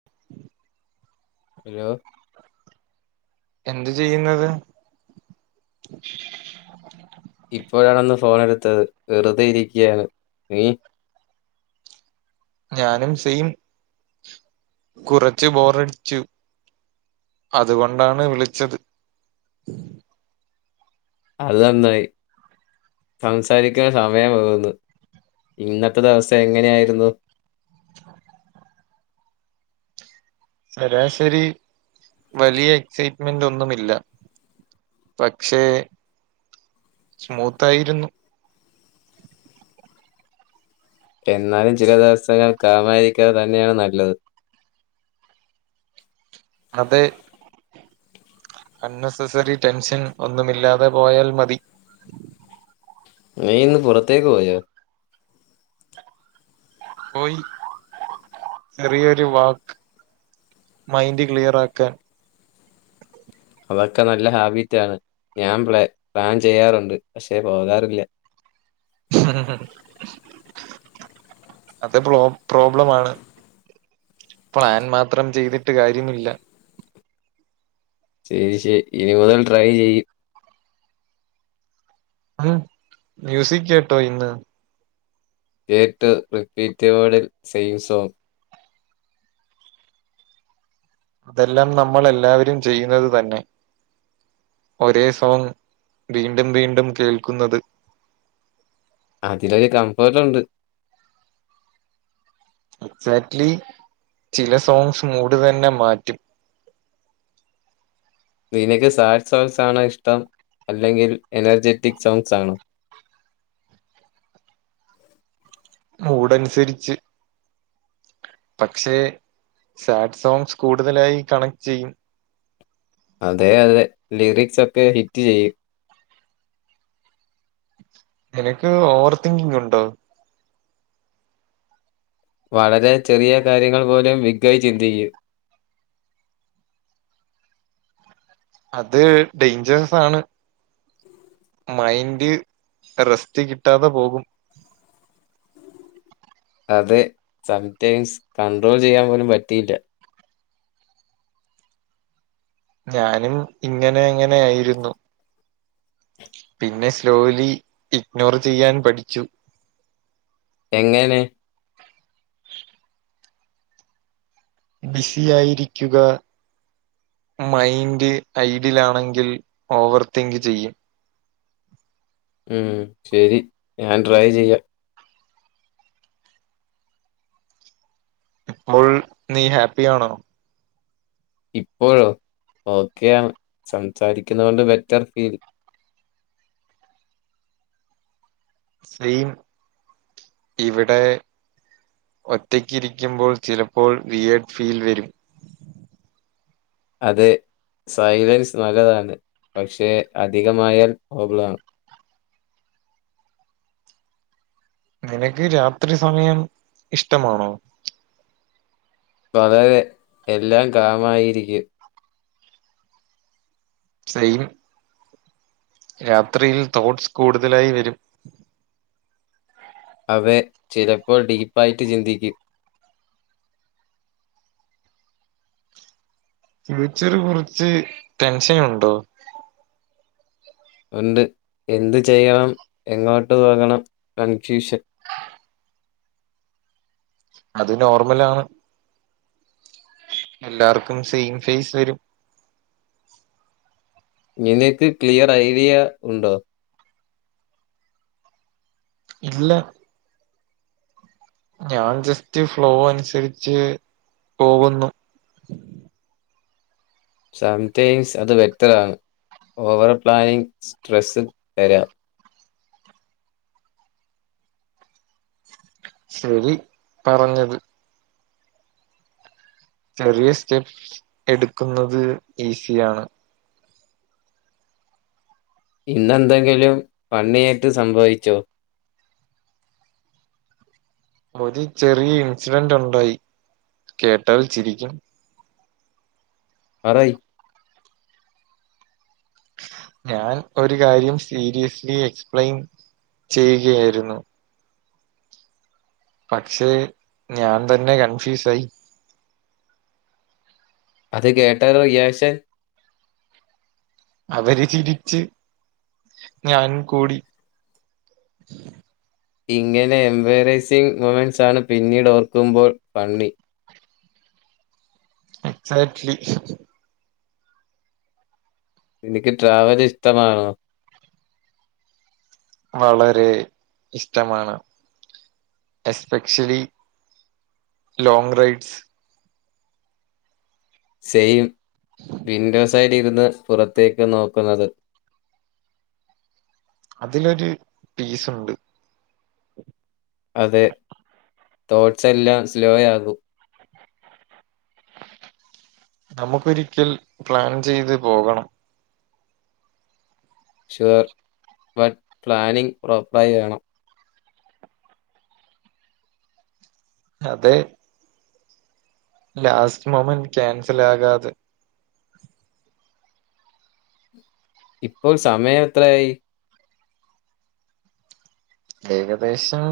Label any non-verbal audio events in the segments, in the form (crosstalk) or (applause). (inaudible) Hello എന്ത് ചെയ്യുന്നത് ഇപ്പോഴാണന്ന് ഫോണടുത്തത് വെറുതെ ഇരിക്ക്യാണ് നീ ഞാനും സെയിം കുറച്ച് ബോറടിച്ചു അതുകൊണ്ടാണ് വിളിച്ചത് അത് നന്നായി സംസാരിക്കാൻ സമയം പോവുന്നു ഇന്നത്തെ ദിവസം എങ്ങനെയായിരുന്നു ശരാശരി വലിയ എക്സൈറ്റ്മെന്റ് ഒന്നുമില്ല. പക്ഷേ സ്മൂത്തായിരുന്നു എന്നാലും ചില ദിവസങ്ങൾ കാമാരിക്കാത തന്നെയാണ് നല്ലത് അതെ അന്നെസസറി ടെൻഷൻ ഒന്നുമില്ലാതെ പോയാൽ മതി നീ ഇന്ന് പുറത്തേക്ക് പോയോ പോയി ചെറിയൊരു വാക്ക് മൈന്റ് ക്ലിയറാക്കാൻ അതൊക്കെ നല്ല ഹാബിറ്റാണ് ഞാൻ പ്ലേ പ്ലാൻ ചെയ്യാറുണ്ട് പക്ഷേ പോകാറില്ല അത് പ്രോ പ്രോബ്ലമാണ് പ്ലാൻ മാത്രം ചെയ്തിട്ട് കാര്യമില്ല ശെരി ശെ ഇനി മുതൽ ട്രൈ ചെയ്യും ഉം മൂസിക് കേട്ടോ ഇന്ന് കേട്ടു റിപ്പീറ്റ് മൂഡ്‌ സെയിം സോങ് അതെല്ലാം നമ്മളെല്ലാവരും ചെയ്യുന്നത് തന്നെ ഒരേ സോങ്ങ് വീണ്ടും വീണ്ടും കേൾക്കുന്നത് അതിലൊരു കംഫേർട്ട്ണ്ട് എക്സാക്റ്റ്ലി ചില സോങ്ങ്സ് മൂട് തന്നെ മാറ്റും നിനക്ക് സാഡ് സോങ്ങ്സ് ആണോ ഇഷ്ടം അല്ലെങ്കിൽ എനർജെറ്റിക് സോങ്ങ്സ് ആണോ മൂഡൻസര്ച്ച് പക്ഷെ സാഡ് സോങ്സ് കൂടുതലായി കണക്ട് ചെയ്യും അതെ അതെ ലിറിക്സൊക്കെ ഹിറ്റ് ചെയ്യും നിനക്ക് ഓവർ തിങ്കിങ് ഉണ്ടോ? വളരെ ചെറിയ കാര്യങ്ങൾ പോലും വിഗയ് ചിന്തിക്ക്യും അത് ഡെയ്ഞ്ചർസ് ആണ് മൈന്റ് റെസ്റ്റ് കിട്ടാതെ പോകും അതെ സംടൈംസ് കണ്ട്രോൾ ചെയ്യാൻ പോലും പറ്റിയില്ല ഞാനും ഇങ്ങനെ അങ്ങനെ ആയിരുന്നു പിന്നെ സ്ലോലി ഇഗ്നോർ ചെയ്യാൻ പഠിച്ചു എങ്ങെനെ? ബിസി ആയിരിക്കുക മൈൻഡ് ഐഡിലാണെങ്കിൽ ഓവർ തിങ്ക് ചെയ്യും ഉം ശെരി ഞാൻ ട്രൈ ചെയ്യാം മുൾ നീ ഹാപ്പിയാണോ? ഇപ്പോഴോ? ഓക്കെയാണ് സംസാരിക്കുന്നത് കൊണ്ട് ബെറ്റർ ഫീൽ സെയിം ഇവിടെ ഒറ്റയ്ക്കിരിക്കുമ്പോൾ ചിലപ്പോൾ ബിയേർഡ് ഫീൽ വരും അതെ സൈലൻസ് നല്ലതാണ് പക്ഷെ അധികമായാൽ പ്രോബ്ലണ് നിനക്ക് രാത്രി സമയം ഇഷ്ടമാണോ? വളരെ എല്ലാം കാമായിരിക്ക്യും സൈന് യാത്രയിൽ തോട്ട്സ് കൂടുതലായി വരും. അതെ ചിലപ്പോൾ ഡീപ്പായിട്ട് ചിന്തിക്കും. ഫ്യൂച്ചറ് കുറച്ച് ടെൻഷനൊണ്ടോ? ഇണ്ട് എന്തു ചെയ്യണം എങ്ങോട്ട് പോകണം കൺഫ്യൂഷൻ. അത് നോർമലാണ്. എല്ലാർക്കും സെയിം ഫേസ് വരും. നിനക്ക് ക്ലിയർ ഐഡിയ ഉണ്ടോ? ഇല്ല. ഞാൻ ജസ്റ്റ് ഫ്ലോ അനുസരിച്ച് പോകുന്നു. സംതിങ്സ് അത് ബെറ്ററാണ്, ഓവർ പ്ലാനിങ് സ്ട്രെസ്സ് തരാ. ശരി പറഞ്ഞത്. ചെറിയ സ്റ്റെപ്പ്സ് എടുക്കുന്നത് ഈസിയാണ്. ഇന്നെന്തെങ്കിലും ഫണ്ണിയായിട്ട് സംഭവിച്ചോ? ഒരു ചെറിയ ഇൻസിഡന്റ് ഒണ്ടായി, കേട്ടാൽ ചിരിക്കും. പറയ്‌. ഞാൻ ഒരു കാര്യം സീരിയസ്ലി എക്സ്പ്ലെയിൻ ചെയ്യുകയായിരുന്നു പക്ഷെ ഞാൻ തന്നെ കൺഫ്യൂസായി അത് കേട്ടവരുടെ റിയാക്ഷൻ അവര് ചിരിച്ച് ഞാനും കൂടി. ഇങ്ങനെ എംബരാസിങ് മോമെൻറ്സാണ് പിന്നീടോർക്കുമ്പോൾ ഫണ്ണി. എക്സാക്ട്ലി. നിനക്ക് ട്രാവലിഷ്ടമാണോ? വളരെ ഇഷ്ടമാണ് എസ്പെക്ഷ്യലി ലോങ് റൈഡ്സ്. സെയിം, വിൻഡോസൈഡി ഇരുന്ന് പുറത്തേക്ക് നോക്കുന്നത്. അതിലൊരു പീസുണ്ട്. അതെ, തോട്ട്സെല്ലാം സ്ലോയാകും. നമുക്കൊരിക്കൽ പ്ലാൻ ചെയ്ത് പോകണം. ഷുവർ, ബട്ട് പ്ലാനിങ് പ്രോപ്പറായി വേണം. അതേ. ലാസ്റ്റ് മോമെന്റ് ക്യാൻസൽ ആകാതെ ഇപ്പോൾ സമയം എത്രയായി? ഏകദേശം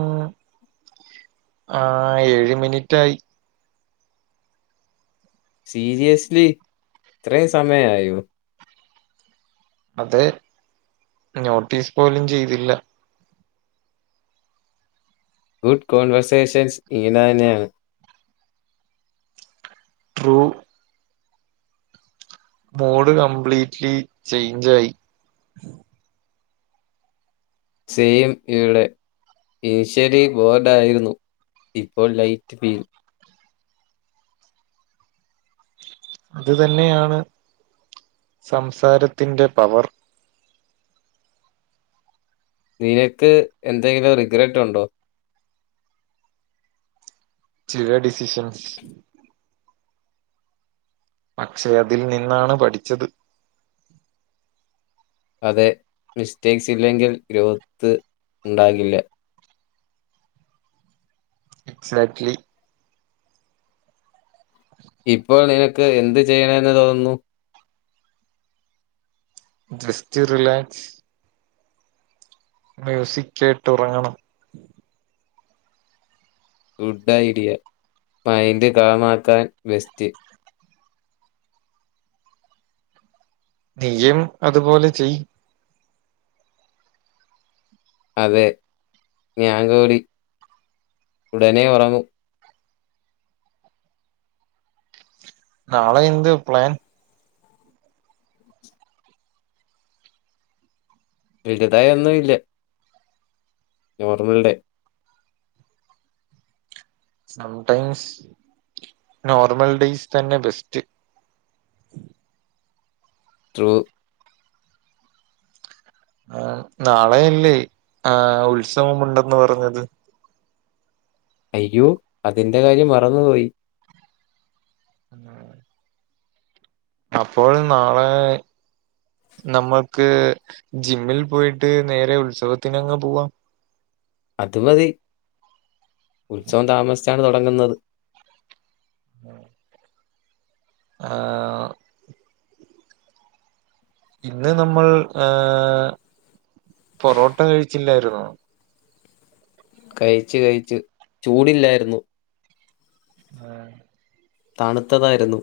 ആ ഏഴ് മിനിറ്റായി. സീരിയസ്ലി ഇത്രേം സമയായോ? അതേ നോട്ടീസ് പോലും ചെയ്തില്ല. ഗുഡ് കോൺവെർസേഷൻസ് ഇങ്ങനെ തന്നെയാണ്. ട്രൂ. മൂഡ് കംപ്ലീറ്റ്ലി ചേഞ്ചായി. സെയിം ഇവിടെ. ഇനിഷ്യലി ബോർഡായിരുന്നു ഇപ്പോൾ ലൈറ്റ് ഫീൽ. അത് തന്നെയാണ്, സംസാരത്തിന്റെ പവർ. നിനക്ക് എന്തെങ്കിലും റിഗ്രറ്റൊണ്ടോ? ചില ഡിസിഷൻസ് പക്ഷെ അതിൽ നിന്നാണ് പഠിച്ചത്. അതെ മിസ്റ്റേക്സ് ഇല്ലെങ്കിൽ ഗ്രോത്ത് ഉണ്ടാകില്ല. എക്സാക്ട്ലി. ഇപ്പോൾ നിനക്ക് എന്ത് ചെയ്യണെന്ന് തോന്നുന്നു? Just relax. മ്യൂസിക് കേട്ടുറങ്ങണം. ഗുഡ് ഐഡിയ മൈൻഡ് കാമാക്കാൻ ബെസ്റ്റ്. നീയും അതുപോലെ ചെയ്യ്. അതെ ഞങ്കൂടി ഉടനെ ഉറങ്ങും. നാളെ എന്ത് പ്ലാൻ? വലതായ ഒന്നും ഇല്ല normal day sometimes normal days തന്നെ ബെസ്റ്റ്. ത്രൂ ആഹ്‌ നാളെയല്ലേ ആഹ്‌ ഉത്സവംുണ്ടെന്ന്ു പറഞ്ഞത് അയ്യോ അതിന്റെ കാര്യം മറന്നുപോയി (unintelligible) അപ്പോഴ നാളെ നമ്മൾക്ക് ജിമ്മിൽ പോയിട്ട് നേരെ ഉത്സവത്തിനങ്ങങ് പോവാം. അതുമതി ഉത്സവം താമസിച്ചാണ് തുടങ്ങുന്നത്. ഉം ആഹ്‌ ഇന്ന് നമ്മൾ ഏഹ് പൊറോട്ട കഴിച്ചില്ലായിരുന്നോ കഴിച്ച് കഴിച്ച് ചൂടില്ലായിരുന്നു. ആഹ്‌ താണുത്തതായിരുന്നു.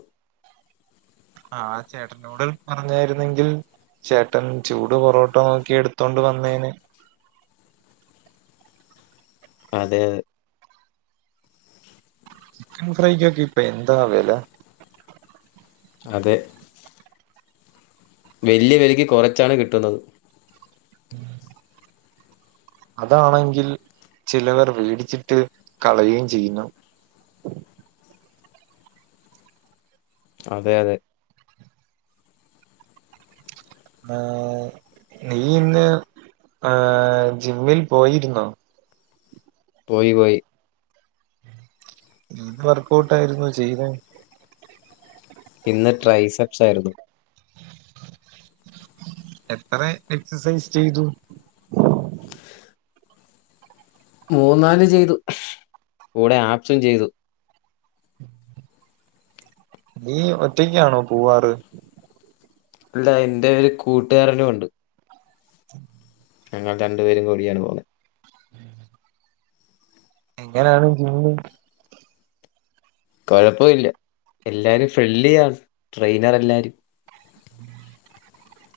ആഹ്‌ ചേട്ടനോട് പറഞ്ഞായിരുന്നെങ്കിൽ ചേട്ടൻ ചൂട് പൊറോട്ടോ നോക്കി എടുത്തോണ്ട് വന്നേന് അതെ ചിക്കൻ ഫ്രൈക്കൊക്കെ ഇപ്പ എന്താ വേല അതെ വലിയ വലക്ക് കുറച്ചാണ് കിട്ടുന്നത്. ഉം അതാണെങ്കിൽ ചിലവർ വേടിച്ചിട്ട് കളയുകയും ചെയ്യുന്നു. അതെ അതെ നീ ഇന്ന് ഏഹ് ജിമ്മിൽ പോയിരുന്നോ? പോയി പോയി വർക്ക ഔട്ട് ആയിരുന്നു ചെയ്ത ഇന്ന് ട്രൈസെപ്സ് ആയിരുന്നു എത്ര എക്സസൈസ് ചെയ്തു മൂന്നാല് ചെയ്തു കൂടെ ആപ്സും ചെയ്തു നീ ഒറ്റയ്ക്കാണോ പോവാറ് ഇല്ല എന്റെ ഒരു കൂട്ടുകാരനും ഉണ്ട് ഞങ്ങൾ രണ്ടുപേരും കൂടിയാണ് പോകുന്നത് ഉം എങ്ങനാണ് ജിമ്മ് കൊഴപ്പില്ല എല്ലാരും ഫ്രണ്ട്ലി ആണ്‌ ട്രെയിനർ എല്ലാരും ഉം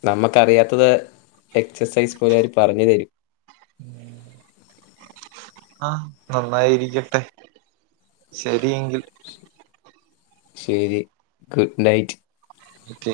നമുക്കറിയാത്തത് എക്സസൈസ് പോലെ അവർ പറഞ്ഞു തരും ആഹ് നന്നായിരിക്കട്ടെ ശരിയെങ്കിൽ ശരി ഗുഡ് നൈറ്റ് ഒക്കെ